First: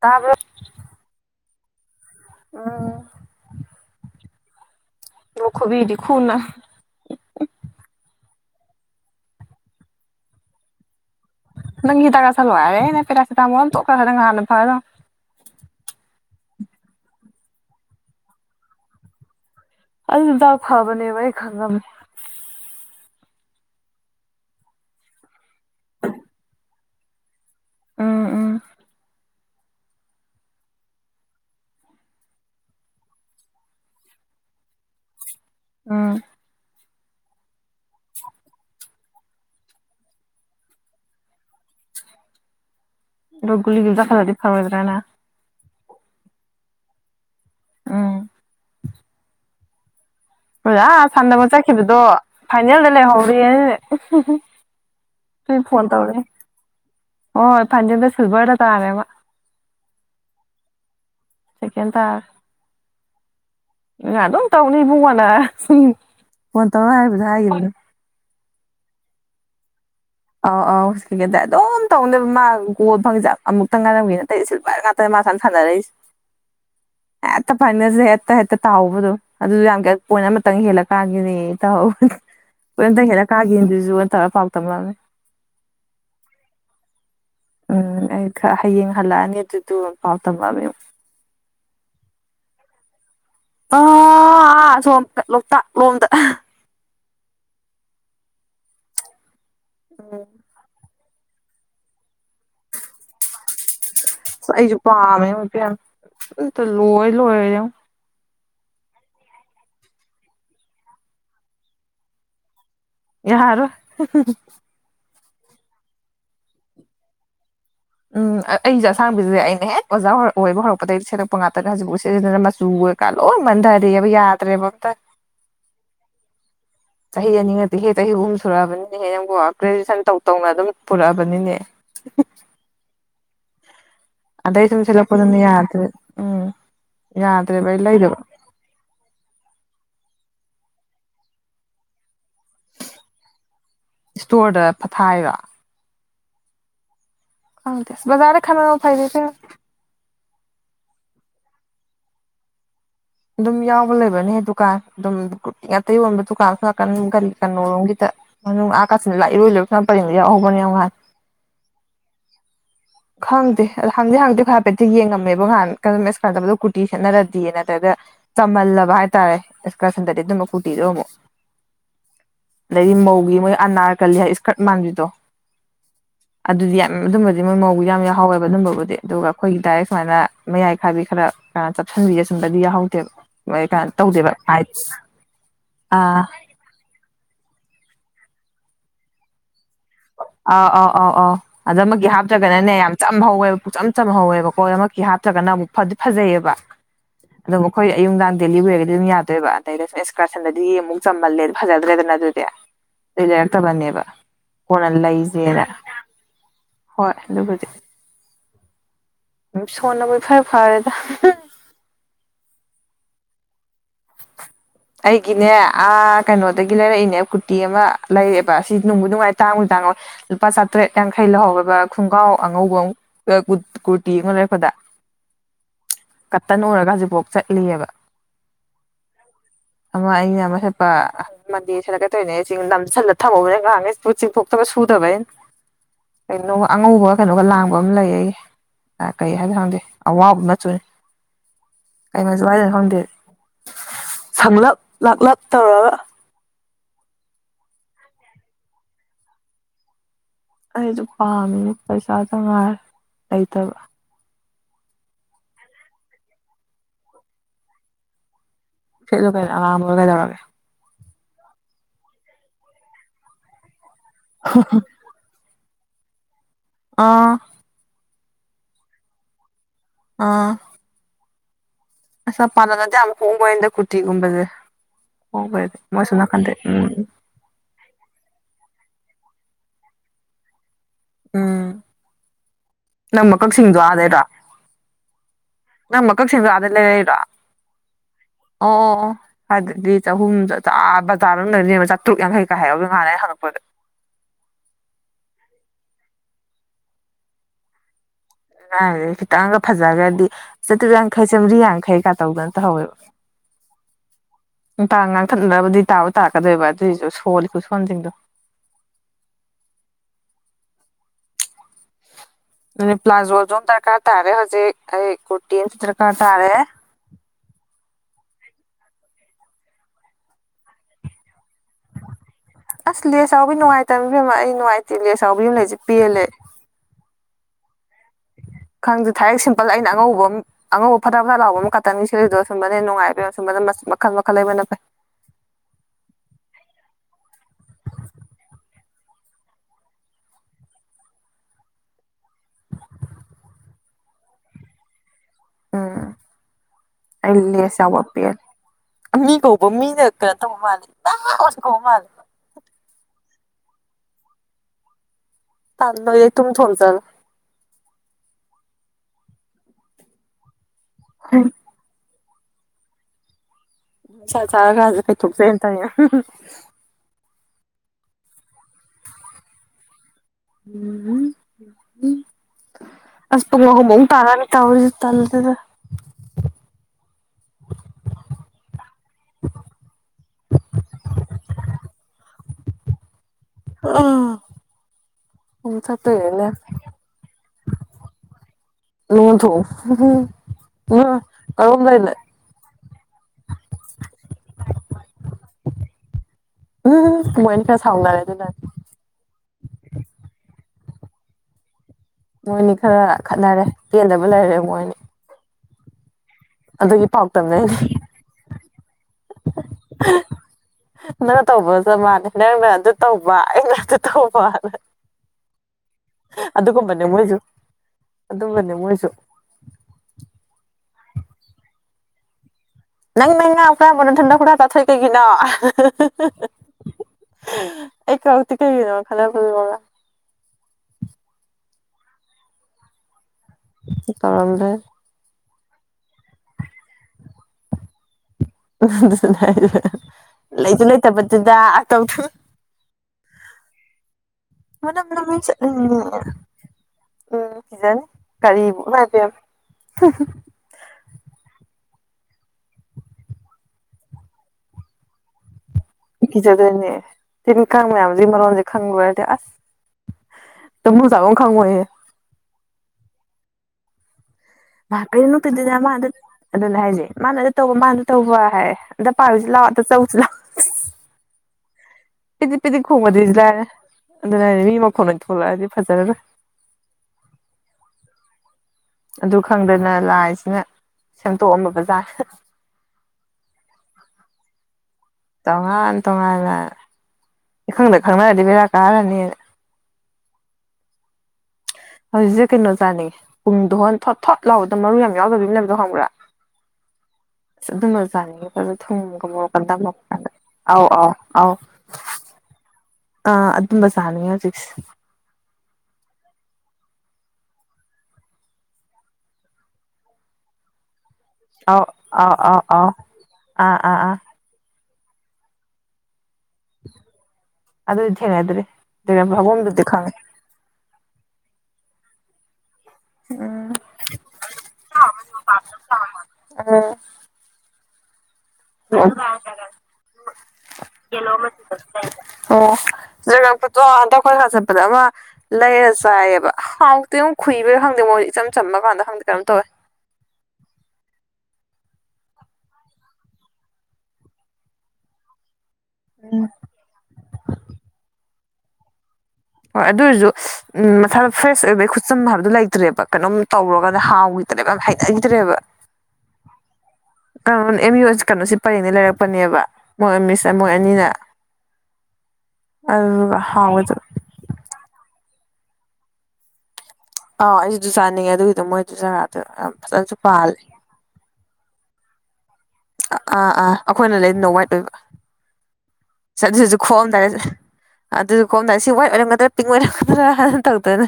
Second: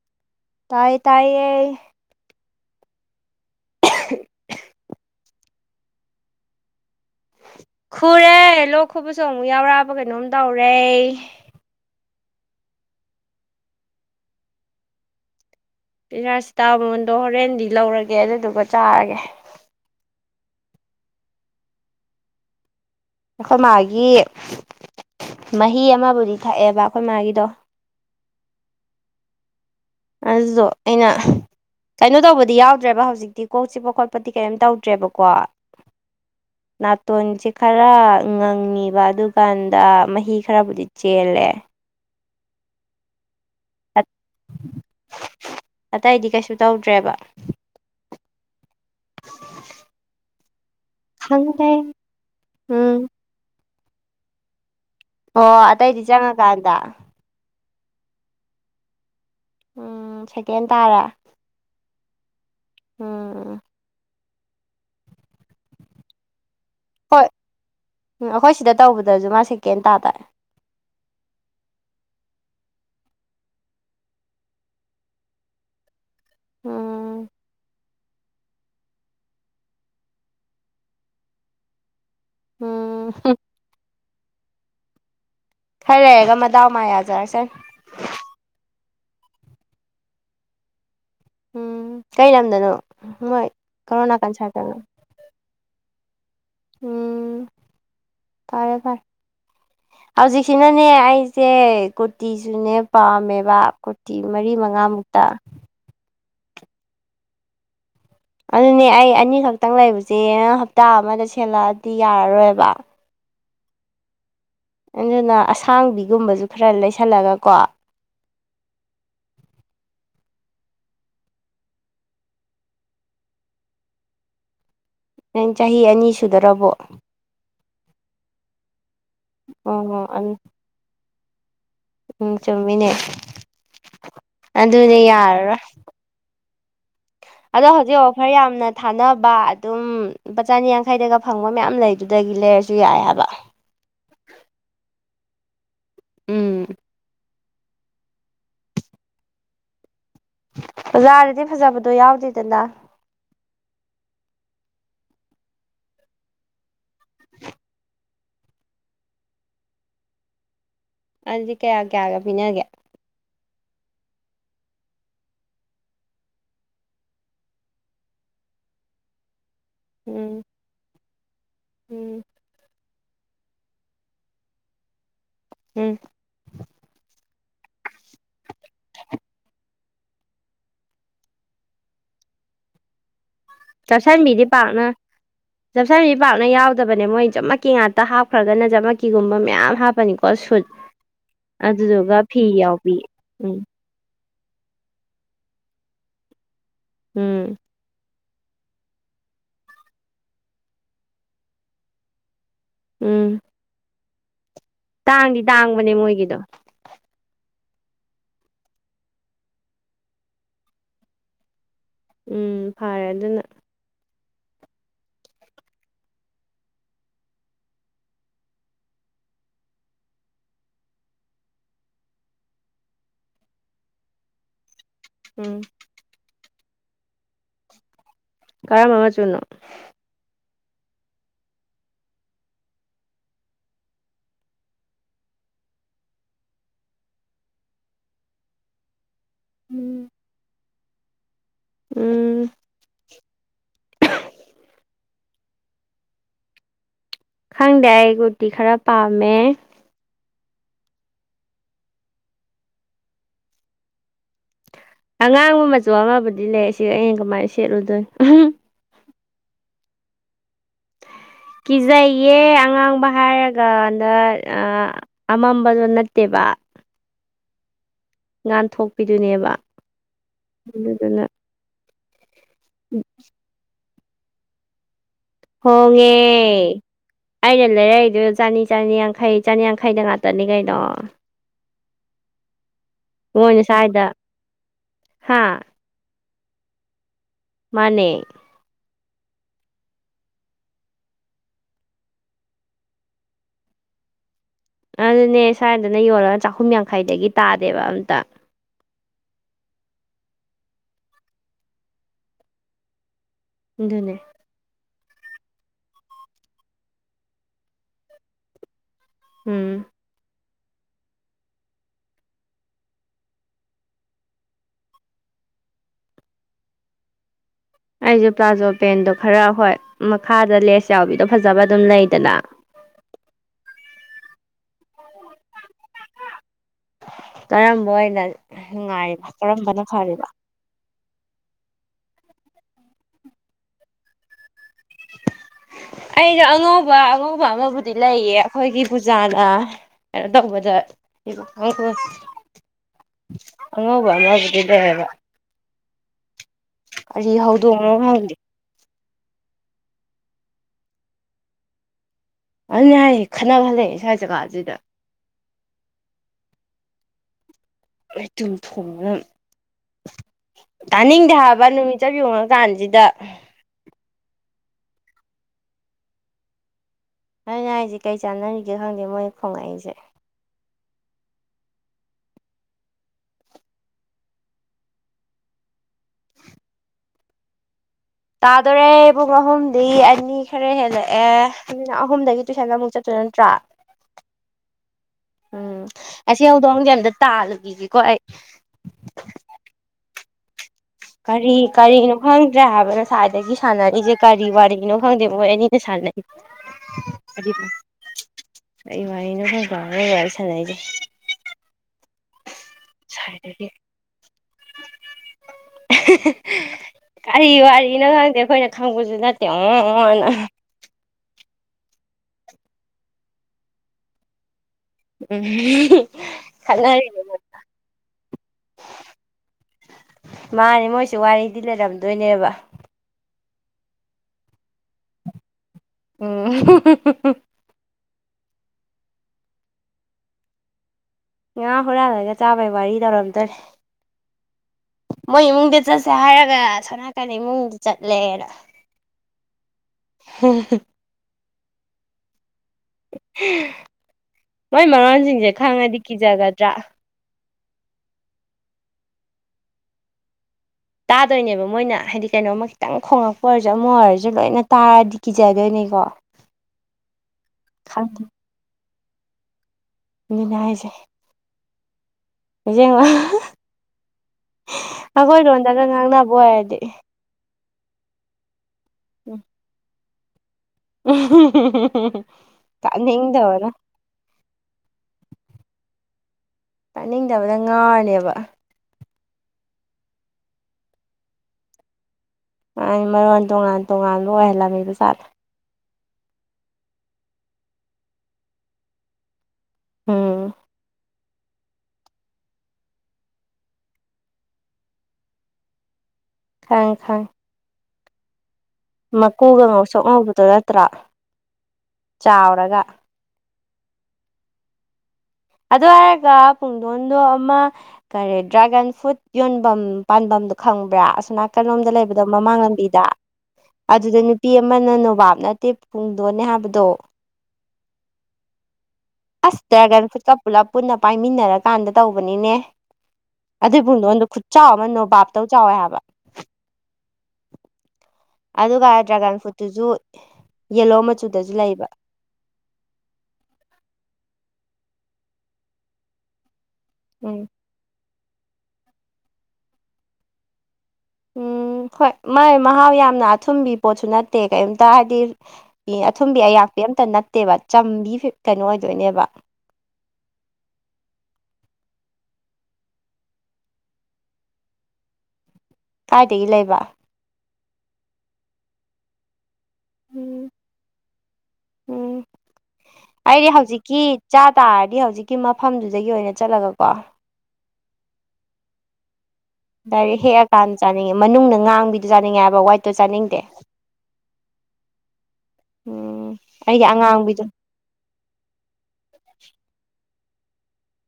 ꯇꯥꯕꯔꯣ ꯇꯥꯏ ꯇꯥꯏꯌꯦ ꯑ [inaudible] ꯂꯣꯛ ꯈꯨꯕꯤꯔꯤ ꯈꯨ ꯅꯪ ꯈꯨꯔꯦ ꯂꯣꯛ ꯈꯨꯕꯁꯨ ꯑꯃꯨꯛ ꯌꯥꯎꯔꯛꯑꯕ ꯀꯩꯅꯣꯝ ꯇꯧꯔꯦ ꯅꯪ ꯍꯤꯗꯥꯛ ꯆꯥꯁꯤꯂꯣ ꯍꯥꯢꯔꯦ ꯄꯦꯔꯥꯁꯤꯇꯥꯃꯣꯜ ꯑꯃ ꯇꯣꯛ ꯆꯥꯂꯤꯂꯗꯤ ꯉꯍꯥꯟꯅ ꯐꯔꯗꯧꯅꯤ ꯄꯦꯔꯥꯁꯤꯇꯥꯃꯣꯜ ꯗꯣ ꯍꯣꯔꯦꯟꯗꯤ ꯂꯧꯔꯒꯦ ꯑꯗꯨꯗꯨꯒ ꯆꯥꯔꯒꯦ ꯑꯗꯨꯗꯨꯝ ꯆꯥꯎ ꯐꯕꯅꯦꯕ ꯑꯩ ꯈꯪꯉꯝꯅꯦ ꯑꯩꯈꯣꯏ ꯃꯥꯒꯤ ꯃꯍꯤ ꯑꯃꯕꯨꯗꯤ ꯊꯛꯑꯦꯕ ꯑꯩꯈꯣꯏ ꯃꯥꯒꯤꯗꯣ ꯎꯝ ꯎꯝ ꯑꯗꯨꯗꯣ ꯑꯩꯅ ꯀꯩꯅꯣ ꯇꯧꯕꯗꯤ ꯌꯥꯎꯗ꯭ꯔꯦꯕ ꯍꯧꯖꯤꯛꯇꯤ ꯀꯣꯛ ꯆꯤꯛꯄ ꯈꯣꯠꯄꯗꯤ ꯀꯔꯤꯝ ꯇꯧꯗ꯭ꯔꯦꯕꯀꯣ ꯎꯝ ꯅꯥꯇꯣꯟꯁꯦ ꯈꯔ ꯉꯪꯉꯤꯕ ꯑꯗꯨꯀꯥꯟꯗ ꯃꯍꯤ ꯈꯔꯕꯨꯗꯤ ꯆꯦꯜꯂꯦ ꯑꯗꯣ ꯒꯨꯂꯤꯒꯗꯨ ꯆꯥꯁꯜꯂꯗꯤ ꯐꯔꯣꯏꯗ꯭ꯔꯅ ꯑꯇꯩꯗꯤ ꯀꯩꯁꯨ ꯇꯧꯗ꯭ꯔꯦꯕ ꯎꯝ ꯑꯥ ꯁꯥꯟꯅꯕ ꯈꯪꯗꯦ ꯆꯠꯈꯤꯕꯗꯣ ꯐꯥꯏꯅꯦꯜꯗ ꯎꯝ ꯂꯩꯍꯧꯔꯦ ꯑꯣ [unintelligible] ꯐꯣꯟ ꯑꯇꯩꯗꯤ ꯇꯧꯔꯛꯑꯦ ꯆꯪꯉꯀꯥꯟꯗ ꯍꯣꯏ ꯐꯥꯏꯅꯦꯜꯗ ꯁꯤꯜꯚꯔꯗ ꯇꯥꯔꯦꯃꯥ ꯎꯝ ꯁꯦꯀꯦꯟ ꯇꯥꯔꯦ ꯁꯦꯀꯦꯟ ꯎꯝ ꯅꯪ ꯑꯗꯨꯝ ꯇꯧꯅꯤ ꯏꯕꯨꯡꯉꯣ ꯅ ꯁꯨꯝ ꯐꯣꯟ ꯇꯧꯔ ꯍꯣꯏ ꯍꯥꯏꯕꯨꯗꯤ ꯍꯥꯏꯈꯤꯕꯅꯤ ꯎꯝ ꯑꯈꯣꯏ ꯁꯤꯗ ꯇꯧꯕꯗꯁꯨ ꯃꯥ ꯁꯦꯀꯦꯟ ꯇꯥꯗꯥꯏ ꯑꯧ ꯑꯧ ꯁꯤꯀꯦꯟ ꯇꯥꯏ ꯑꯗꯨꯝ ꯇꯧꯅꯤꯕ ꯃꯥ ꯒꯣꯜ ꯐꯪꯉꯤꯁꯦ ꯑꯃꯨꯛꯇ ꯉꯥꯏꯔꯝꯒꯤ ꯑꯇꯩꯗꯤ ꯁꯤꯜꯚꯔ ꯉꯥꯛꯇ ꯃꯥ ꯁꯨꯃꯥꯏ ꯁꯥꯟꯅꯔꯛꯏꯁꯦ ꯎꯝ ꯍꯦꯛꯇ ꯐꯥꯏꯅꯜꯁꯦ ꯍꯦꯛꯇ ꯍꯦꯛꯇ ꯇꯥꯍꯧꯕꯗꯨꯝ ꯑꯗꯨꯁꯨ ꯌꯥꯝ ꯀꯩ ꯄꯣꯏꯟ ꯑꯃꯇꯪ ꯍꯦꯜꯂ ꯀꯥꯒ꯭ꯔꯦꯌꯦ [unintelligible] ꯄꯣꯏꯟ ꯎꯝ ꯑꯝꯇꯪ ꯍꯦꯜꯂ ꯀꯥꯒꯤ ꯗꯨꯁꯨꯅ ꯇꯧꯔ ꯄꯥꯎ ꯇꯝꯃꯛꯑꯝꯃꯦ ꯈꯔ ꯂꯩꯔꯒ ꯃꯗꯥꯎ ꯃꯥꯏ ꯌꯥꯖꯔꯛꯆꯅꯤ ꯎꯝ ꯑꯩ ꯈꯔ ꯍꯌꯦꯡ ꯍꯜꯂꯛꯑꯅꯤ ꯑꯗꯨꯗꯨ ꯄꯥꯎ ꯇꯝꯃꯛꯑꯝꯃꯦ ꯎꯝ ꯀꯩ ꯂꯝꯗꯅꯣ ꯃꯣꯏ ꯑꯣ ꯀꯔꯣꯝ ꯅꯥꯀꯟ ꯑꯥ ꯁꯥꯏꯠꯇꯅꯣ ꯑꯁꯣꯝ ꯂꯣꯛꯇꯥꯛ ꯂꯣꯝꯗ ꯎꯝ ꯐꯔꯦ ꯐꯔꯦ ꯍꯧꯖꯤꯛ ꯁꯤꯅꯅꯦ ꯑꯩꯁꯦ ꯀꯨꯔꯇꯤꯁꯨꯅꯦ ꯄꯥꯝꯃꯦꯕ ꯀꯨꯔꯣꯇꯤ ꯑꯁ ꯃꯔꯤ ꯑꯩꯁꯨ ꯃꯉꯥꯃꯨꯛꯇ ꯄꯥꯝꯃꯦ ꯏꯕꯦꯝꯃ ꯂꯣꯏ ꯂꯣꯏꯔ ꯑꯗꯨꯅꯦ ꯑꯩ ꯑꯅꯤ ꯈꯛꯇꯪ ꯂꯩꯕꯁꯦ ꯍꯞꯇꯥ ꯑꯃꯗ ꯁꯦꯂꯛꯑꯗꯤ ꯌꯥꯔꯔꯣꯏꯕ ꯌꯥꯔꯔꯣꯢ ꯑꯗꯨꯅ ꯑꯁꯥꯡꯕꯤꯒꯨꯝꯕꯁꯨ ꯈꯔ ꯂꯩꯁꯜꯂꯒꯀꯣ ꯎꯝ ꯑꯩꯁꯦ ꯑꯁꯥꯡꯕꯤꯕꯁꯤꯁꯦ ꯑꯩꯅ ꯍꯦꯛ ꯑꯣꯖꯥ ꯑꯣꯏꯕ ꯍꯧꯔꯛꯄꯗꯒꯤ ꯁꯦꯠꯂꯛꯄ ꯉꯥꯛꯇꯅꯦ ꯍꯧꯖꯤꯛꯐ ꯁꯦꯗꯅ ꯃꯆꯨ ꯀꯜ ꯑꯣꯏ ꯃꯟꯗꯔꯤꯕ ꯌꯥꯗ꯭ꯔꯦꯕꯗ ꯅꯪ ꯆꯍꯤ ꯑꯅꯤ ꯁꯨꯗꯔꯕꯣ ꯆꯍꯤ ꯑꯅꯤꯉꯛꯇꯤ ꯍꯦ ꯆꯍꯤ ꯑꯍꯨꯝ ꯁꯨꯔꯛꯑꯕꯅꯤꯅꯦꯍꯦ ꯅꯪꯕꯨ ꯒ꯭ꯔꯦꯖꯨꯑꯦꯁꯟꯧ ꯎꯝ ꯇꯧꯅ ꯑꯗꯨꯝ ꯄꯨꯔꯛꯑꯕꯅꯤꯅꯦ ꯎꯝ ꯆꯨꯝꯃꯤꯅꯦ ꯑꯗꯩ ꯁ ꯑꯗꯨꯅꯦ ꯆꯂꯄꯗꯨꯅꯤ ꯌꯥꯔꯔꯣꯏ ꯌꯥꯗ ꯎꯝ ꯑꯗꯣ ꯌꯥꯗ꯭ꯔꯦꯕ ꯑꯩ ꯍꯧꯖꯤ ꯂꯩꯗꯕ ꯑꯣꯐꯔ ꯌꯥꯝꯅ ꯊꯥꯅꯕ ꯑꯗꯨꯝꯄꯥ ꯆꯅꯤ ꯌꯥꯡꯈꯩꯗꯒ ꯐꯪꯕ ꯃꯌꯥꯝ ꯂꯩꯗꯨꯗꯒꯤ ꯂꯩꯔꯁꯨ ꯌꯥꯏ ꯍꯥꯏꯕ ꯏꯁꯇꯣꯔꯗ ꯐꯊꯥꯏꯔꯣ ꯎꯝ ꯈꯪꯗꯦ ꯕꯖꯥꯔꯗꯩ ꯈꯜꯂꯣ ꯑꯃꯗꯨꯅ ꯐꯩ ꯑꯗꯨꯅ ꯕꯖꯥꯔꯗꯗꯤ ꯐꯖꯕꯗꯣ ꯌꯥꯎꯗꯦꯗꯅ ꯑꯗꯨꯝ ꯌꯥꯎꯕ ꯂꯩꯕꯅꯦ ꯗꯨꯀꯥꯟ ꯑꯗꯨꯝ ꯀꯨꯔꯇꯤ ꯉꯥꯛꯇ ꯌꯣꯟꯕ ꯗꯨꯀꯥꯟ ꯈꯔ ꯀꯔꯤ ꯀꯩꯅꯔꯣꯝꯒꯤꯗ ꯃꯅꯨꯡꯥꯁꯤꯗ ꯂꯥꯛꯏꯔꯣꯏ ꯂꯣꯏꯄꯔꯤꯡꯗ ꯌꯥꯎꯍꯧꯕꯅꯦ ꯌꯥꯝꯥꯏ ꯑꯗꯨꯗꯤ ꯀꯌꯥ ꯀꯌꯥꯒ ꯄꯤꯅꯒꯦ ꯈꯪꯗꯦ ꯑ ꯍꯪꯗꯦ ꯍꯪꯗꯦ ꯈ ꯍꯥꯏꯐꯦꯠꯇ ꯌꯦꯡꯉꯝꯃꯦꯕ ꯉꯍꯥꯟ ꯀꯩꯅꯣꯦꯁ ꯈꯥꯟꯗꯕꯗ ꯀꯨꯔꯇꯤ ꯁꯦꯠꯅꯔꯗꯤꯦ ꯅꯠꯇ꯭ꯔꯗ ꯆꯝꯍꯜꯂꯕ ꯍꯥꯏꯇꯥꯔꯦ ꯑꯦꯁꯀꯔꯁꯟꯗꯗꯤ ꯎꯝ ꯑꯗꯨꯝ ꯑꯃ ꯀꯨꯇꯤꯗꯣ ꯑꯃꯨꯛ ꯎꯝ ꯑꯗꯩꯗꯤ ꯃꯧꯒꯤ ꯃꯣꯏ ꯑꯅꯥꯔ ꯀꯜꯂꯤ ꯍꯥꯏ ꯏꯁꯀꯔꯠ ꯃꯥꯟꯕꯤꯗꯣ ꯎꯝ ꯑꯗꯨꯗꯤ ꯌꯥꯝ ꯑꯗꯨꯝꯕꯗꯤ ꯃꯣꯏ ꯃꯧꯒꯤ ꯌꯥꯝ ꯌꯥꯎꯧꯋꯦꯕ ꯑꯗꯨꯝꯕꯕꯨꯗꯤ ꯑꯗꯨꯒ ꯑꯩꯈꯣꯏꯒꯤ ꯗꯥꯏꯔꯦꯛ ꯁꯨꯃꯥꯏꯅ ꯃꯌꯥꯏ ꯈꯥꯏꯕꯤ ꯈꯔ ꯀ ꯆꯞꯁꯤꯟꯕꯤ ꯆꯁꯤꯟꯕꯗꯤ ꯌꯥ ꯠꯇ ꯆꯥꯛꯁꯟꯕꯤꯗꯤ ꯄꯥꯛꯅ ꯆꯞꯁꯟꯕꯤ ꯑꯥ ꯄꯥꯛꯅ ꯌꯥꯎ ꯅꯦ ꯃꯣꯏ ꯖꯃꯀꯤ ꯉꯥꯛꯇ ꯍꯥꯞꯈ꯭ꯔꯒꯅ ꯖꯃꯀꯤꯒꯨꯝꯕ ꯃꯌꯥꯝ ꯍꯥꯞ ꯑꯧ ꯑꯧ ꯑꯧ ꯑꯥꯎ ꯑꯗꯨꯗꯃꯛꯀꯤ ꯐꯤ ꯍꯥꯞꯇ꯭ꯔꯒꯅꯅꯦ ꯌꯥꯝ ꯌꯥꯎꯕꯤ ꯆꯝ ꯍꯧꯋꯦꯕ ꯎꯝ ꯄꯨꯡꯆꯝ ꯆꯝꯍꯧꯋꯦꯕ ꯀꯣ ꯂꯣꯢꯃꯛꯀꯤ ꯍꯥꯞꯇ꯭ꯔꯒꯅ ꯑꯃꯨꯛ ꯐꯖꯩꯑꯦꯕ ꯎꯝ ꯑꯗꯣ ꯃꯈꯣꯏ ꯑꯌꯨꯛ ꯅꯨꯡꯗꯥꯡꯒꯤ ꯗꯦꯂꯤ ꯋꯦꯔꯒꯗꯤ ꯑꯗꯨꯝ ꯌꯥꯗꯣꯏꯕ ꯑꯗꯩꯗ ꯁꯨꯝ ꯑꯦꯁꯀꯔꯁꯟꯗꯗꯤ ꯑꯃꯨꯛ ꯆꯝꯃꯜꯂꯦ ꯐꯖꯗ꯭ꯔꯦꯗꯅ ꯑꯗꯨꯗꯤ ꯎꯝ ꯏꯂꯔꯇꯕꯟꯅꯦꯕ ꯇꯥꯡꯗꯤ ꯇꯥꯡꯕꯅꯦ ꯃꯣꯏꯒꯤꯗꯣ ꯍꯣꯏ ꯑꯗꯨꯕꯨꯗꯤ ꯎ ꯁꯣꯟꯅꯕꯕꯨꯣꯏ ꯐꯔꯦ ꯐꯔꯦꯗ ꯎꯝ ꯐꯔꯦ ꯑꯗꯨꯅ ꯑꯩꯒꯤꯅꯦ ꯑꯥ ꯀꯩꯅꯣꯗꯒꯤ ꯂꯩꯔꯛꯏꯅꯦ ꯀꯨꯔꯇꯤ ꯑꯃ ꯂꯩꯌꯦꯦꯕ ꯁꯤ ꯅꯨꯡꯕꯨ ꯅꯨꯡꯉꯥꯏ ꯇꯥꯡꯕꯨ ꯇꯥꯡꯉꯣꯏ ꯂꯨꯄꯥ ꯆꯥꯇ꯭ꯔꯦꯠ ꯌꯥꯡꯈꯩ ꯂꯧꯍꯧꯑꯦꯕ ꯈꯣꯡꯒ꯭ꯔꯥꯎ ꯑꯉꯧꯕ ꯑꯃ ꯀꯨꯔꯇꯤ ꯑꯃ ꯂꯩꯔꯛꯄꯗ ꯎꯝ ꯀꯇꯟ ꯑꯣꯏꯔꯒ ꯍꯧꯖꯤꯛꯐꯥꯎ ꯆꯠꯂꯤꯑꯕ ꯀꯔꯝ ꯃꯃ ꯆꯅꯣ ꯑꯃ ꯑꯩꯅ ꯑꯃ ꯁꯠꯄ ꯃꯟꯗꯤꯔ ꯁꯔꯛ ꯆꯠꯇꯣꯢꯅꯦ ꯑꯩꯁꯦ ꯅꯝꯁꯤꯜꯂ ꯊꯝꯍꯧꯕ ꯉꯥꯡꯍꯥꯟꯈꯩ ꯆꯤꯡꯊꯣꯛꯇꯕ ꯁꯨꯗꯕꯩꯩ ꯀꯩꯅꯣ ꯑꯉꯧꯕ ꯀꯩꯅꯣꯒ ꯂꯥꯡꯕ ꯑꯃ ꯂꯩ ꯑꯩꯒꯤ ꯀꯩ ꯍꯥꯏꯕꯅꯣ ꯈꯪꯗꯦ ꯎꯝ ꯑꯋꯥꯕ ꯃꯆꯨꯅꯤ ꯀꯩ ꯃꯆꯨ ꯍꯥꯏꯗꯣꯏꯅꯣ ꯈꯪꯗꯦ ꯁꯝꯂꯞ ꯂꯥꯛꯂꯞ ꯇꯧꯔꯒ ꯈꯪꯗꯦ ꯑꯩ ꯀꯨꯔꯇꯤ ꯈꯔ ꯄꯥꯝꯃꯦ ꯑꯩꯁꯨ ꯄꯥꯝꯃꯤꯅꯤ ꯄꯩꯁꯥꯁꯦ ꯉꯥꯏꯔ ꯂꯩꯇꯕ ꯑꯉꯥꯡꯕ ꯃꯆꯨ ꯑꯃꯕꯨꯗꯤ ꯂꯩ ꯁꯤ ꯑꯩꯅ ꯀꯃꯥꯏꯅ ꯁꯦꯠꯂꯨꯗꯣꯏꯅꯣ ꯁꯦꯠꯂꯨ ꯀꯩꯅꯣ ꯑꯉꯥꯡꯕꯗꯣ ꯀꯩꯗꯧꯔꯒꯦ ꯀꯤꯖꯩꯌꯦ ꯑꯉꯥꯡꯕ ꯍꯥꯏꯔꯒꯟꯗ ꯑꯥ ꯑꯃꯝꯕꯗꯣ ꯅꯠꯇꯦꯕ ꯑꯥ ꯉꯥꯟꯊꯣꯛꯄꯤꯗꯨꯅꯦꯕ ꯑꯥ ꯑꯗꯨꯗꯨꯅ ꯑꯁꯆꯥꯄꯥꯂꯝꯗꯗꯤ ꯌꯥꯝ ꯍꯣꯡꯕꯣꯅꯤꯗ ꯀꯨꯔꯇꯤꯒꯨꯝꯕꯖꯦ ꯍꯣꯡꯕꯩꯗꯤ ꯃꯣꯏ ꯍꯣꯡꯉꯦ ꯑꯁꯣꯝ ꯅꯥꯀꯟꯗ ꯎꯝ ꯎꯝ ꯑꯩꯅ ꯂꯩꯔꯛꯏꯗꯨ ꯆꯅꯤ ꯆꯅꯤ ꯌꯥꯡꯈꯩ ꯆꯅꯤꯌꯥꯡꯈꯩꯗ ꯉꯥꯛꯇꯅꯤ ꯀꯩꯅꯣ ꯎꯝ ꯅꯪ ꯃꯣꯏꯅ ꯃꯀꯛꯁꯤꯡꯗꯣ ꯁ꯭ꯋꯥꯏꯗ ꯑꯗꯩꯔꯣ ꯍꯥ ꯅꯪ ꯃꯀꯛꯁꯤꯡꯗꯣ ꯑꯥꯗꯩ ꯂꯩꯔꯜꯏꯔꯣ ꯃꯥꯅꯦ ꯑꯣ ꯑꯣ ꯑꯣ ꯑꯗꯨꯗꯤ ꯆꯍꯨꯝ ꯖꯖꯥ ꯕꯖꯥꯔ ꯔꯣꯝꯗꯗꯤ ꯏꯕꯦꯝꯃꯥ ꯆꯥꯇ꯭ꯔꯨꯛ ꯌꯥꯡꯈꯩ ꯀꯥꯏ ꯍꯥꯏꯔꯏ ꯅꯍꯥꯟꯅ ꯑꯩ ꯍꯪꯉꯛꯄꯗ ꯑꯗꯨꯅꯦ ꯁ꯭ꯋꯥꯏꯗꯅ ꯌꯣꯜꯂꯒ ꯆꯥꯍꯨꯝ ꯌꯥꯡꯈꯩꯗꯒꯤ ꯇꯥꯗꯦꯕ ꯑꯝꯇ ꯀꯗꯥꯏꯗꯩ ꯈꯤꯇꯪꯒ ꯐꯖꯈꯔꯗꯤ ꯆꯥꯇ꯭ꯔꯨꯛ ꯌꯥꯡꯈꯩ ꯆꯝꯃꯔꯤ ꯌꯥꯡꯈꯩꯒ ꯇꯧꯗꯅ ꯇꯧꯍꯧꯋꯦꯕ ꯑꯗꯨꯅꯦ ꯅꯨꯡꯇꯥꯡ ꯉꯥꯡꯊꯠꯅꯔꯕꯨꯗꯤ ꯇꯥꯕꯨꯗꯤ ꯇꯥꯛꯔꯀꯗꯣꯏꯕ ꯑꯗꯨꯏꯁꯨ ꯁꯣꯜꯂꯤ ꯈꯨ ꯁꯣꯟꯁꯤꯡꯗꯣ ꯎꯝ ꯑꯗꯨꯅꯦ ꯄ꯭ꯂꯥꯖꯣꯗꯨꯃ ꯗꯔꯀꯥꯔ ꯇꯥꯔꯦ ꯍꯧꯖꯤꯛ ꯑꯩ ꯀꯨꯔꯇꯤ ꯑꯃꯁꯨ ꯗꯔꯀꯥꯔ ꯇꯥꯔꯦ ꯑꯩꯁꯦ ꯄ꯭ꯂꯥꯖꯣ ꯄꯦꯟꯗꯣ ꯈꯔ ꯍꯣꯏ ꯃꯈꯥꯗ ꯂꯦꯁ ꯌꯥꯎꯕꯤꯗꯣ ꯐꯖꯕ ꯑꯗꯨꯝ ꯂꯩꯗꯅ ꯑꯁ ꯂꯦꯁ ꯌꯥꯥꯎꯕꯤ ꯅꯨꯡꯉꯥꯏꯇꯕꯅꯤ ꯏꯕꯦꯝꯃ ꯑꯩ ꯅꯨꯡꯉꯥꯏꯇꯦ ꯂꯦꯁ ꯌꯥꯥꯎꯕꯤ ꯑꯃ ꯂꯩꯁꯦ ꯄꯦꯜꯂꯦ ꯀꯔꯝꯕ ꯑꯣꯏꯅ ꯈꯪꯗꯦ ꯅꯨꯡꯉꯥꯏꯔꯤꯕ ꯊꯥꯏꯔꯦꯛ ꯁꯤꯝꯄꯜ ꯀꯔꯝꯕꯅ ꯑꯩꯅ ꯑꯉꯧꯕ ꯐꯔꯤꯕ ꯑꯝ ꯑꯉꯧꯕ ꯐꯗ ꯐꯗ ꯂꯥꯎꯕ ꯑꯃ ꯀꯥꯇꯟꯒꯤ ꯁꯦꯂꯤꯗꯣ ꯑꯁꯨꯝꯕꯅ ꯍꯦꯟꯅ ꯅꯨꯡꯉꯥꯏ ꯏꯕꯦꯝꯃ ꯑꯁꯨꯝꯕꯗ ꯃꯈꯜ ꯃꯈꯜ ꯂꯩꯕꯅ ꯐꯩ ꯑꯩꯩꯅ ꯑꯉꯧꯕ ꯑꯉꯧꯕ ꯑꯃꯕꯨꯗꯤ ꯂꯩꯌꯦ ꯑꯩꯈꯣꯏꯒꯤ ꯄꯨꯖꯥꯅ ꯀꯩꯅꯣ ꯇꯧꯕꯗ ꯀꯩꯕ [unintelligible] ꯑꯉꯧꯕ ꯑꯃꯕꯨꯗꯤ ꯂꯩ ꯍꯥꯏꯕ ꯎꯝ ꯀꯔꯤ ꯑꯩ ꯂꯦꯁ ꯍꯧꯗꯣꯡꯅꯣ ꯌꯥꯎꯕ ꯈꯪꯗꯦ ꯄꯦꯜꯂꯦ ꯑꯃꯤ ꯀꯧꯕ ꯃꯤꯅ ꯀꯩꯅꯣ ꯇꯧꯕ ꯃꯥꯜꯂꯦ ꯏꯃꯥꯎ ꯑꯅꯥ ꯀꯧꯕ ꯃꯥꯜꯂꯦ ꯑꯗꯨꯅꯦ ꯌꯥꯏ ꯈꯠꯅꯍꯜꯂꯛꯑꯦ ꯁꯨꯋꯥꯏ ꯖꯒꯥꯖꯤꯁꯤꯗ ꯇꯥꯟꯗꯣꯂꯦ ꯇꯨꯝ ꯊꯣꯝꯆꯜꯂꯣ ꯑꯩ ꯇꯨꯝꯊꯣꯡꯂꯝ ꯇꯅꯤꯡꯗꯦ ꯍꯥꯏꯕ ꯅꯨꯃꯤꯠ ꯆꯞ ꯌꯨꯡꯉꯥ ꯀꯥꯟꯁꯤꯗ ꯁꯥ ꯁꯥꯔꯥꯀꯟꯁꯤꯗ ꯀꯩ ꯊꯣꯛꯆꯩ ꯑꯅ ꯇꯧꯔꯤꯅꯣ ꯑꯗꯨꯅꯦ ꯍꯥꯏꯁꯦ ꯀꯩ ꯆꯥꯟꯅꯔꯤꯒꯦ ꯈꯪꯗꯦ ꯃꯣꯏ ꯈꯣꯡꯉꯛꯏꯁꯦ [unintelligible] ꯑꯁ ꯄꯨꯡ ꯑꯍꯨꯝ ꯑꯃꯨꯛ ꯇꯥꯔꯛꯑꯅꯤ ꯇꯧꯔꯤꯁꯦ ꯇꯜꯂꯤꯗ ꯇꯥꯗꯣꯔꯦ ꯄꯨꯡ ꯑꯍꯨꯝꯗꯤ ꯑꯅꯤ ꯈꯔ ꯍꯦꯜꯂꯛꯑꯦ [unintelligible] ꯑꯍꯨꯝꯗꯒꯤ ꯇꯨꯏꯁꯟ ꯑꯃꯨꯛ ꯆꯠꯇꯣꯏ ꯅꯠꯇ꯭ꯔꯥ ꯎꯝ ꯑꯃꯨꯛ ꯑꯁꯤ ꯆꯠꯇꯣꯏꯅꯤꯅꯦ ꯍꯧꯗꯣꯡꯖꯦ ꯑꯝꯇ ꯇꯥꯜꯂꯨꯒꯤꯒꯦꯀꯣ ꯑꯩ ꯅꯣꯡꯅ ꯊꯣꯝꯃꯣ ꯀꯔꯤ ꯀꯔꯤꯅꯣ ꯈꯪꯗ꯭ꯔꯦ ꯍꯥꯏꯕ ꯉꯁꯥꯏꯗꯒꯤ ꯁꯥꯟꯅꯔꯤꯁꯦ ꯀꯔꯤ ꯋꯥꯔꯤꯅꯣ ꯈꯪꯗꯦ ꯃꯣꯏ ꯑꯅꯤꯅ ꯁꯥꯟꯅꯩ ꯎꯝ ꯃꯣꯏꯅꯤ ꯈꯔ ꯁꯥꯎꯅꯔꯦ ꯑꯗꯨꯅ ꯀꯩ ꯋꯥꯔꯤꯅꯣ ꯈꯪꯗꯦ ꯃꯣꯏꯅ ꯋꯥꯔꯤ ꯁꯥꯟꯅꯩꯁꯦ ꯃꯣꯏꯅꯤ ꯈꯔ ꯈꯠꯅꯔꯦ ꯉꯁꯥꯏꯗꯒꯤ ꯄꯦꯟꯗꯕ ꯂꯩꯔꯦ ꯃꯣꯏ ꯑꯅꯤ ꯀꯔꯤ ꯄꯥꯎꯇꯝꯅꯩꯅꯦ ꯋꯥꯔꯥꯅꯣ ꯈꯪꯗꯦ ꯑꯩꯈꯣꯏꯅ ꯈꯪꯕꯁꯨ ꯅꯠ ꯇꯅ ꯅꯪ ꯇꯧꯕ ꯆꯞ ꯃꯥꯥꯟꯂꯦ ꯅꯪꯅ ꯑꯗꯨ ꯇꯧꯕ ꯑꯩꯅ ꯑꯗꯨ ꯇꯧꯕ ꯎꯝ ꯑꯗꯨꯒꯨꯝꯕꯅꯦ ꯈꯠꯅꯔꯤꯅꯦ ꯃꯣꯏꯁꯨ ꯑꯗꯨꯒꯝꯕꯅꯦ ꯃꯣꯏꯁꯨ ꯃꯥꯅꯤ ꯃꯣꯏꯁꯨ ꯋꯥꯔꯤꯗꯤ ꯂꯩꯔꯝꯗꯣꯏꯅꯦꯕ ꯅꯪ ꯃꯉ ꯑꯣ ꯃ ꯊꯟ ꯈ ꯍꯥ ꯇꯇꯥ ꯊꯣꯏ ꯀꯩꯒꯤꯅꯣ ꯎꯝ ꯑꯩ ꯎꯇꯤ ꯀꯩ ꯀꯅꯣ ꯈꯥꯟ ꯄꯨꯕ ꯉꯥ ꯍꯨꯔꯥꯜꯂꯒ ꯆꯥꯕꯩ ꯋꯥꯔꯤ ꯇꯧꯔꯝꯗꯔꯦ ꯀꯔꯝꯗ ꯃꯣꯏ ꯏꯃꯨꯡꯗ ꯆꯠꯁꯦ ꯍꯥꯏꯔꯒ ꯁꯣꯅꯥꯀꯟꯗ ꯏꯃꯨꯡꯗꯤ ꯆꯠꯂꯦꯅ ꯔ ꯂꯩꯁꯨ ꯂꯩꯇꯕꯗꯨꯗ ꯃꯣꯏ ꯃꯅꯝ ꯅꯝꯃꯤ ꯃꯔꯣꯟꯁꯤꯡꯁꯦ ꯈꯪꯉꯗꯤ ꯆꯠꯂꯤꯅꯦ ꯀꯤꯖꯒꯗ꯭ꯔꯥ ꯎꯝ ꯐꯤꯖꯅꯤ ꯀꯔꯤꯕꯨ ꯉꯥꯏꯕꯕ ꯇꯥꯗꯣꯏꯅꯦꯕ ꯃꯣꯏꯅ ꯍꯥꯏꯗꯤ ꯀꯩꯅꯣꯝꯃ ꯈꯤꯇꯪ ꯈꯣꯉꯛꯄ ꯑꯣꯏꯔꯁꯨ ꯑꯃ ꯑꯣꯏꯔꯁꯨ ꯂꯣꯏꯅ ꯇꯥꯔꯗꯤ ꯀꯤꯖꯗꯣꯏꯅꯦꯀꯣ ꯄꯤꯖꯗꯣꯏꯅꯦ ꯁꯤꯅꯤ ꯀꯥꯡ ꯃꯌꯥꯝꯁꯤ ꯃꯔꯣꯟꯁꯦ ꯈꯪꯂꯨꯔꯗꯤ ꯑꯁ ꯑꯗꯨꯅꯦ ꯇꯃꯛ ꯆꯒꯣ ꯈꯥꯎ ꯑꯩꯍꯦ ꯍ ꯀꯩꯅꯣ ꯅꯨꯡꯇꯤꯗꯤꯅ ꯑꯩꯈꯣꯏꯔꯣꯝꯗꯒ ꯃꯥꯅ ꯉꯥꯡꯅꯕ ꯑꯣꯏꯔꯗꯤ ꯑꯗꯨꯅꯦ ꯍꯥꯏꯁꯦ ꯃꯥꯅ ꯑꯗꯨꯗ ꯇꯧꯕ ꯃꯥꯅꯗ ꯇꯧꯕ ꯍꯥꯏꯌꯦ ꯑꯗ ꯄꯥꯣꯏꯁꯨ ꯂꯥꯛꯑꯣ ꯑꯗ ꯆꯧꯁꯨ ꯂꯥꯛꯑꯣ [unintelligible] ꯄꯤꯗꯤꯛ ꯄꯤꯗꯤꯛ ꯈꯣꯡꯕꯗꯗꯤ ꯂꯥꯛꯑꯦ ꯇꯥꯅꯤꯡꯗꯕꯅ ꯑꯗꯨꯅꯗꯤ ꯃꯤ ꯃꯈꯣꯟ ꯊꯣꯛꯂꯛꯑꯗꯤ ꯐꯖꯔꯔꯣꯏ ꯄꯥꯅꯤꯡꯗꯕꯗ ꯉꯥꯔꯅꯦꯕ ꯑꯗꯨ ꯈꯪꯗꯅ ꯂꯥꯏꯁꯤꯅ ꯁꯦꯝꯗꯣꯛꯑꯝꯕ ꯕꯖꯥꯔꯁꯤ ꯑ ꯃꯔꯣꯟ ꯇꯣꯉꯥꯟ ꯇꯣꯉꯥꯟꯕ ꯑꯣꯏꯍꯜꯂꯝꯃꯤꯗꯣ ꯆꯠꯂꯦ ꯇꯣꯉꯥꯟ ꯇꯣꯉꯥꯟꯅ ꯏꯈꯪꯗ ꯈꯪꯅꯔꯗꯤ ꯕꯦꯔꯥ ꯀꯥꯔꯅꯤ ꯎꯝ ꯍꯧꯖꯤꯛꯁꯦ ꯀꯩꯅꯣꯖꯥꯠꯅꯤ ꯄꯨꯡꯗ ꯍꯣꯟ ꯊꯣꯠ ꯊꯣꯠ ꯂꯥꯎꯕꯗ ꯃꯔꯨ ꯌꯥꯝ ꯌꯥꯎꯗꯕꯤꯝ ꯂꯩꯕꯗꯣ ꯍꯪꯕ꯭ꯔꯥ ꯊꯦꯡ ꯈꯪ ꯁꯤ ꯑꯗꯨꯝ ꯃꯖꯥ ꯑꯅꯤ ꯑꯗꯨ ꯃꯀꯨꯒ ꯊꯨꯝꯒꯨꯝꯗ ꯉꯧꯁꯣꯛ ꯉꯧꯕꯗꯣ ꯑꯥꯎ ꯅꯠꯇ꯭ꯔꯣ ꯑꯥꯎ ꯑꯥꯎ ꯆꯥꯎꯔꯒ ꯑ ꯑꯗꯨꯝꯕ ꯁꯥꯥꯅꯤꯡꯉ ꯍꯧꯖꯤꯛꯁꯦ ꯑꯗꯨ ꯍꯥꯏꯔꯒ ꯄꯨꯡꯗꯣꯟꯗꯣ ꯑꯃ ꯀꯔꯤꯦ ꯗ꯭ꯔꯥꯒꯟ ꯐ꯭ꯔꯨꯠ ꯌꯣꯟꯐꯝ ꯄꯥꯟꯗꯣ ꯈꯪꯕ꯭ꯔꯥ ꯑ ꯁꯅꯥ ꯑꯧ ꯀꯜꯂꯣꯝꯗ ꯂꯩꯕꯗꯣ ꯑꯧ ꯃꯃꯥꯡ ꯑꯧ ꯑꯧ ꯂꯝꯕꯤꯗ ꯑꯥ ꯑꯥ ꯑꯥ ꯑꯗꯨꯗ ꯅꯨ ꯅꯨꯄꯤ ꯑꯃꯅ ꯅꯣꯕꯥꯞ ꯅꯠꯇꯦ ꯈꯨꯡꯗꯣꯟꯅꯦ ꯍꯥꯏꯕꯗꯣ ꯑꯗꯨ ꯏꯦꯉ ꯍꯥꯏꯗ꯭ꯔꯦ ꯑꯁ ꯗ꯭ꯔꯦꯒꯟ ꯐꯨꯠꯀ ꯄꯨꯂꯞ ꯄꯨꯟꯅ ꯄꯥꯏꯃꯤꯟꯅꯔ ꯀꯥꯟꯗ ꯇꯧꯕꯅꯤꯅꯦ ꯎꯝ [inaudible] ꯑꯗꯨꯏꯕꯨꯨꯡ ꯂꯉꯣꯟꯗꯣ ꯈꯨꯠ ꯆꯥꯎ ꯑꯃ ꯅꯣꯕꯥꯞꯇꯧ ꯆꯥꯎꯋꯦ ꯍꯥꯏꯕ ꯑꯝ [inaudible] ꯑꯗꯨꯒ ꯗ꯭ꯔꯥꯒꯟ ꯐ꯭ꯔꯨꯠꯇꯨꯁꯨ ꯌꯦꯂꯣ ꯃꯆꯨꯗꯁꯨ ꯂꯩꯕ ꯑꯣꯉꯛꯄꯠꯇꯣ ꯍꯟꯗꯈꯣꯏ ꯁꯥ ꯆꯠꯄꯗ ꯑꯃ ꯂꯩꯔ ꯆꯥꯏꯌꯦꯕ ꯎꯝ ꯀꯨꯝꯨꯏꯕ꯭ꯔ ꯈꯪꯦ ꯃꯣꯏ ꯏꯆꯝ ꯀꯥꯟꯗ ꯈꯪꯗꯦ ꯀꯩꯅꯝ ꯇꯧꯋꯦ ꯎꯝ ꯍꯣꯏ ꯃꯥ ꯃꯍꯥꯎ ꯌꯥꯝꯅ ꯑꯊꯨꯝꯕꯤ ꯄꯣꯠꯁꯨ ꯅꯠꯇꯦ ꯀꯩꯝꯇ ꯍꯥꯏꯗꯤ ꯑꯦ ꯑꯊꯨꯝꯕꯤ ꯑꯌꯥꯛꯄꯤ ꯑꯝꯇ ꯅꯠꯇꯦꯕ ꯆꯝꯕꯤ ꯀꯩꯅꯣ ꯑꯣꯏꯗꯣꯏꯅꯦꯕ ꯍꯣꯏ ꯑꯗꯨꯔꯁꯨ ꯎꯝ ꯃꯊꯥꯗ ꯐ꯭ꯔꯦꯁ ꯑꯣꯏꯕꯩ ꯈꯨꯠꯆꯝ ꯍꯥꯏꯕꯗꯨꯣ ꯂꯩꯇ꯭ꯔꯦꯕ ꯀꯩꯅꯣꯝ ꯇꯧꯔꯒꯗ ꯍꯥꯎꯈꯤꯗ꯭ꯔꯦꯕ ꯌꯥꯝ ꯍꯩꯅꯈꯤꯗ꯭ꯔꯦꯕ ꯀꯗꯥꯥꯏꯏꯗꯒꯤ ꯂꯩꯕ ꯀꯣ ꯑꯦꯝ ꯌ ꯀꯩꯅꯣꯁꯤꯦ ꯄꯔꯦꯡꯅ ꯂꯩꯔꯛꯄꯅꯦꯕ ꯃꯣꯏ ꯎꯝ ꯑꯃꯁꯅ ꯃꯣꯏ ꯑꯅꯤꯅ ꯎꯝ ꯑꯗꯨꯒ ꯑꯩꯗꯤ ꯍꯥꯎꯕꯗ ꯍꯧꯖꯤꯛꯀꯤ ꯆꯥ ꯇꯥꯔꯗꯤ ꯍꯧꯖꯤꯛꯀꯤ ꯃꯐꯝꯗꯨꯗꯒꯤ ꯑꯣꯏꯅ ꯆꯠꯂꯒꯀꯣ ꯑꯥꯎ ꯑꯩꯁꯨ ꯆꯥꯅꯤꯡꯉꯦ ꯑꯗꯨꯒꯤꯗꯨꯣ ꯃꯣꯏꯗꯨꯁꯨ ꯆꯣ ꯗꯥꯏꯔꯦꯛ ꯍꯦꯛꯑꯀꯥꯟꯗ ꯆꯥꯅꯤꯡꯉꯦ ꯃꯅꯨꯡꯗ ꯉꯥꯡꯕꯤꯗꯨ ꯆꯥꯅꯤꯡꯉꯦ ꯍꯥꯏꯕ ꯋꯥꯏ ꯑꯥ ꯑꯥ ꯑꯩꯈꯣꯏꯅ ꯂꯩꯗꯅ ꯋꯥꯏꯠ ꯑꯣꯏꯕ ꯎꯝ ꯆꯖ ꯁꯖꯨ ꯑꯩꯗꯤ ꯈꯣꯝ ꯇꯔꯦꯁꯦ ꯑꯉꯥꯡꯕꯤꯗꯣ ꯑꯗꯨ ꯀꯣꯝꯅ ꯁꯤ ꯋꯥꯏꯠ ꯑꯣꯏꯔꯝꯒꯗ꯭ꯔꯥ ꯄꯤꯡ ꯑꯣꯏꯔꯝꯒꯗ꯭ꯔꯥꯅ ꯇꯧꯗꯣꯏꯅ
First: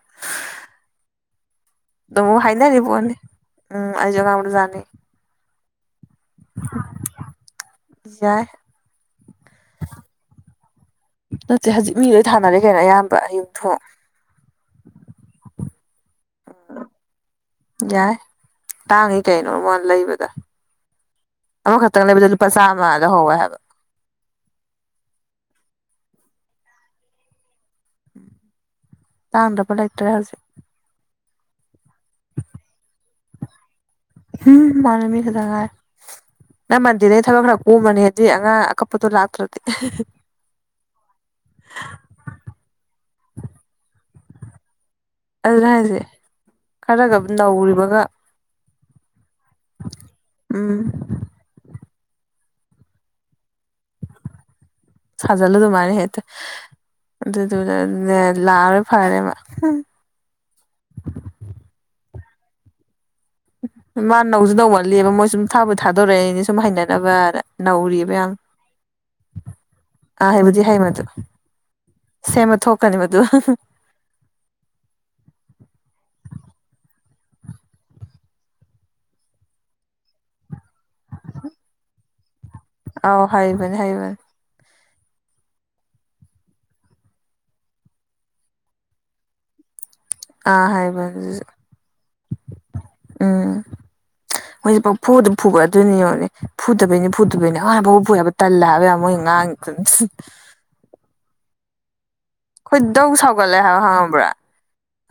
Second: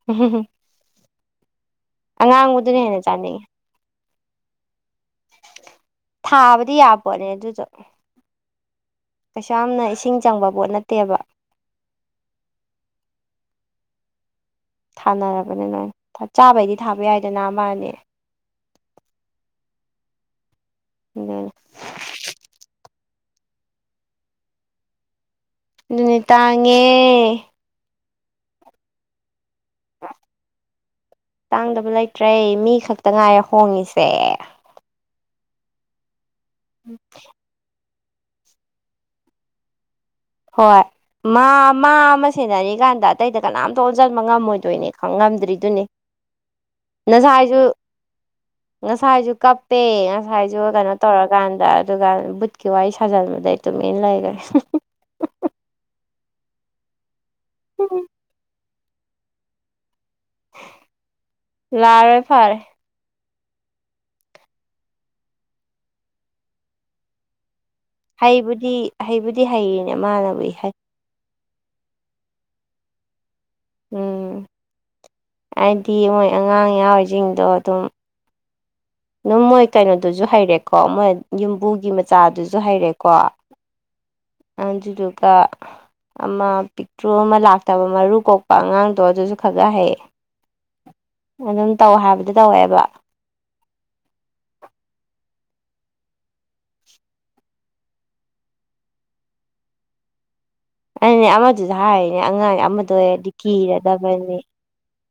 [inaudible] ꯇꯃꯕꯨ ꯑꯉꯥꯡꯕꯗꯨꯅ ꯈꯥꯏꯅꯅꯤ ꯍꯦꯟꯅ ꯄꯅꯦ ꯆꯥꯅꯤꯡꯉꯦ ꯎ ꯑꯩꯖꯒ ꯌꯥꯅꯤ ꯊꯥꯕꯗꯤ ꯌꯥꯕꯣꯅꯦ ꯑꯗꯨꯗ ꯌꯥꯏ ꯀꯩꯁꯨꯥ ꯌꯥꯝꯅ ꯏꯁꯤꯡ ꯆꯪꯕ ꯄꯣꯠ ꯅꯠꯇꯦꯕ ꯁ ꯍꯧꯖꯤꯛ ꯃꯤ ꯂꯣꯏ ꯊꯥꯅꯔꯦ ꯀꯩꯅꯣ ꯑꯌꯥꯝꯕ ꯑꯌꯨꯛ ꯊꯣꯛꯣꯛ ꯊꯥꯅꯔꯕꯅꯤ ꯅꯣꯏ ꯆꯥꯕꯩꯗꯤ ꯊꯥꯕ ꯌꯥꯏꯗꯅ ꯑꯃꯅꯤ ꯌꯥꯏ ꯇꯥꯡꯉꯤ ꯀꯩꯅꯣ ꯋꯥ ꯂꯩꯕꯗ ꯑꯗꯨꯅꯤ ꯑꯃꯈꯛꯇꯪ ꯂꯩꯕꯗ ꯂꯨꯄꯥ ꯆꯥꯝꯃꯗ ꯍꯧꯋꯦ ꯍꯥꯏꯕ ꯑꯗꯨꯅꯤ ꯇꯥꯡꯉꯦ ꯇꯥꯡꯗꯕꯂ ꯏꯇ꯭ꯔꯦ ꯍꯧꯖꯤꯦ ꯇꯥꯡꯗꯕ ꯂꯩꯇ꯭ꯔꯦ ꯃꯤ ꯈꯛꯇ ꯉꯥꯏꯔꯦ ꯍꯣꯡꯉꯁꯦ ꯎ ꯃꯥꯃꯤ ꯊꯖꯉꯥꯏ ꯅ ꯃꯗꯤꯔ ꯊꯕꯛ ꯈꯔ ꯎꯃꯅꯦꯗꯤ ꯑꯉꯥꯡ ꯑꯀꯞꯄꯗꯣ ꯂꯥꯛꯇ꯭ꯔꯗꯤ ꯍꯣꯏ ꯃꯥ ꯃꯥ ꯑꯃ ꯁꯦꯟꯅꯔꯤꯀꯥꯟꯗ ꯑꯇꯩꯗ ꯀꯅꯥꯝꯇ ꯑꯣꯟꯁꯤꯟꯕ ꯉꯝꯃꯣꯏꯗꯣꯏꯅꯦ ꯈꯪ ꯑꯗꯨꯅ ꯉꯝꯗ꯭ꯔꯤꯗꯨꯅꯤ ꯍꯥꯏꯁꯦ ꯈꯔꯒ ꯉꯁꯥꯏꯥꯏꯁꯨ ꯅꯧꯔꯤꯕꯒ ꯉꯁꯥꯏꯁꯨ ꯀꯞꯄꯦ ꯉꯁꯥꯏꯁꯨ ꯎꯝ ꯀꯩꯅꯣ ꯇꯧꯔꯀꯥꯟꯗ ꯑꯗꯨꯒ ꯕꯨꯠꯀꯤ ꯋꯥꯔꯤ ꯁꯥꯖꯟꯕꯗꯩ ꯇꯨꯃꯤꯟꯅ ꯂꯩꯈ꯭ꯔꯦ ꯁꯥꯖꯜꯂꯨ ꯑꯗꯨꯃꯥꯏꯅ ꯍꯦꯛꯇ ꯑꯗꯨꯗꯨꯅꯅꯦ ꯂꯥꯛꯑꯔꯦ ꯐꯔꯦꯕ ꯎ ꯂꯥꯔꯣꯏ ꯐꯔꯦ ꯃꯥ ꯅꯧꯁꯨ ꯅꯧꯃꯜꯂꯦꯕ ꯃꯣꯏ ꯁ ꯁꯨꯝ ꯊꯥꯕꯨ ꯊꯥꯗꯣꯔꯛ ꯑꯅꯦ ꯁꯨꯝ ꯍꯩꯅꯅꯕ ꯅꯧꯔꯤꯕ ꯌꯥꯝ ꯍꯩꯕꯨꯗꯤ ꯍꯩꯕꯨꯗꯤ ꯍꯩꯔꯤꯅꯦ ꯃꯥꯅꯕꯨ ꯍꯩ ꯍ ꯑꯗꯨ ꯁꯦꯝꯕ ꯊꯣꯛꯀꯅꯦꯕꯗꯨ ꯎꯝ ꯍꯥꯏꯗꯤ ꯃꯣꯏ ꯑꯉꯥꯡ ꯌꯥꯎꯔꯤꯁꯤꯡꯗꯣ ꯑꯗꯨꯝ ꯑꯗꯨꯝ ꯃꯣꯏ ꯀꯩꯅꯣꯗꯨꯁꯨ ꯍꯩꯔꯦꯀꯣ ꯃꯣꯏ ꯌꯨꯝꯕꯨꯒꯤ ꯃꯆꯥꯗꯨꯁꯨ ꯍꯩꯔꯦꯀꯣ ꯥꯏꯕ ꯑꯖꯤꯗꯨꯒ ꯑꯃ ꯄꯤꯛꯇ꯭ꯔꯣ ꯑꯃ ꯂꯥꯛꯇꯕ ꯃꯔꯨ ꯀꯣꯛꯄ ꯑꯉꯥꯡꯗꯣ ꯑꯗꯨꯁꯨ ꯈꯒ ꯍꯩꯌꯦ ꯑꯥ ꯍꯩꯕꯅꯤ ꯑꯗꯨꯁꯨ ꯑꯗꯨꯝ ꯇꯧ ꯍꯥꯏꯕꯗꯤ ꯇꯧꯋꯦꯕ ꯎꯝ ꯃꯣꯏꯁꯦ ꯐꯨꯗ ꯐꯨꯕ ꯑꯗꯨꯣꯏꯅꯤꯅꯦ ꯐꯨꯗꯕꯩꯅꯤ ꯐꯨꯗꯕꯩꯅꯤ ꯉ ꯐꯥꯎꯕ ꯐꯨ ꯍꯥꯏꯕ ꯇꯜꯂꯦ ꯍꯥꯏꯕ ꯌꯥꯕ ꯃꯣꯏ ꯉꯥꯡ [inaudible] ꯑꯗꯨꯅꯦ ꯑꯃꯗꯨꯗ ꯍꯥꯏꯔꯤꯅꯦ ꯑꯉꯥꯡ ꯑꯃꯗ ꯗꯧ ꯑꯣꯏꯔꯗꯤ ꯁꯥꯎꯒꯠꯂꯦ ꯍꯥꯏꯕ ꯈꯪꯉꯕ꯭ꯔꯥ ꯀꯤꯔꯗꯕꯅꯤ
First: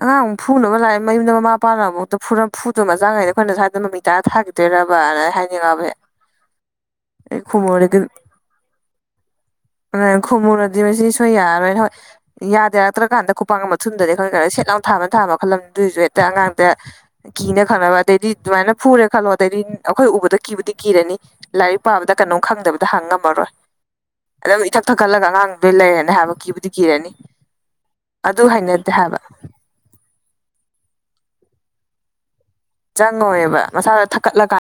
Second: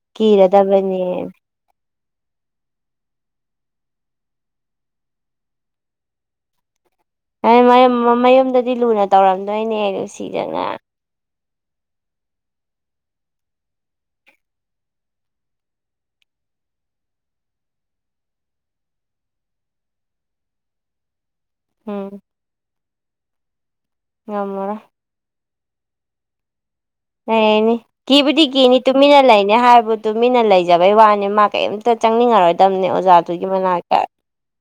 ꯑꯉꯥꯡ ꯑꯃꯨꯛ ꯐꯨꯅꯕ ꯂꯥꯛꯑꯦ ꯀꯤꯔꯗꯕꯅꯦ ꯃꯌꯨꯝꯗ ꯃꯃꯥꯄꯥꯅꯐꯥꯎꯗ ꯐꯨꯔ ꯐꯨꯠꯇꯣ ꯃꯆꯥꯉꯩꯩꯅ ꯑꯩꯈꯣꯏꯅ ꯁ꯭ꯋꯥꯏꯗ ꯃꯃꯤ ꯇꯥ ꯊꯥꯈꯤꯗꯣꯏꯔꯕꯅ ꯍꯥꯏꯅꯤꯡꯉꯕꯦ ꯃꯌꯨꯝꯗꯗꯤ ꯂꯨꯅ ꯇꯧꯔꯝꯗꯣꯏꯅꯦ ꯑ ꯅꯨꯡꯁꯤꯗꯅ ꯈꯨꯝꯃꯨꯔꯗꯤ ꯃꯁꯤ ꯁꯣꯏ ꯌꯥꯔꯣꯏꯅ ꯍꯣꯏ ꯌꯥꯗꯦꯔꯛꯇ꯭ꯔꯀꯥꯟꯗ ꯈꯨꯄꯥꯡ ꯃꯊꯨꯝꯗꯗꯤ ꯑꯩꯈꯣꯏ ꯈꯔ ꯁꯦꯠ ꯂꯥꯎ ꯊꯥꯕꯅ ꯊꯥ ꯃꯈꯜꯂꯝꯗꯨꯏꯁꯨ ꯍꯦꯛꯇ ꯑꯉꯥꯡꯗ ꯀꯤꯅ ꯈꯜꯂꯅꯕ ꯑꯗꯩꯗꯤ ꯑꯗꯨꯃꯥꯏꯅ ꯐꯨꯔꯦ ꯈꯜꯂꯣ ꯑꯗꯩꯗꯤ ꯑꯩꯈꯣꯏ ꯎꯕꯗ ꯀꯤꯕꯨꯗꯤ ꯀꯤꯔꯅꯤ ꯂꯥꯏꯔꯤꯛ ꯎꯝ ꯄꯥꯕꯗ ꯀꯩꯅꯣꯝ ꯈꯪꯗꯕꯗ ꯍꯪ ꯉꯝꯃꯔꯣꯏ ꯑꯗꯨ ꯉꯝꯃꯔꯣꯏ ꯏꯊꯛ ꯊ ꯀꯜꯂꯒ ꯑꯉꯥꯡꯗꯨꯗꯩ ꯂꯩꯔꯦ ꯍꯥꯏꯕ ꯀꯤꯕꯨꯗꯤ ꯀꯤꯔꯅꯤ ꯂꯩꯅꯤ ꯀꯤꯕꯨꯗꯤ ꯑꯗꯨ ꯀꯤꯅꯤ ꯍꯩꯅꯗꯦ ꯍꯥꯏꯕ ꯇꯨꯃꯤꯟꯅ ꯂꯩꯅꯤ ꯍꯥꯏꯕꯕꯨ ꯇꯨꯃꯤꯟꯅ ꯂꯩꯖꯕꯩ ꯋꯥꯅꯤ ꯃꯥ ꯀꯔꯤꯝꯇ ꯑ ꯆꯪꯅꯤꯡꯉꯔꯣꯏꯗꯕꯅꯦ ꯑꯣꯖꯥꯗꯨꯒꯤ ꯃꯅꯥꯛꯇ ꯀꯠꯂꯒ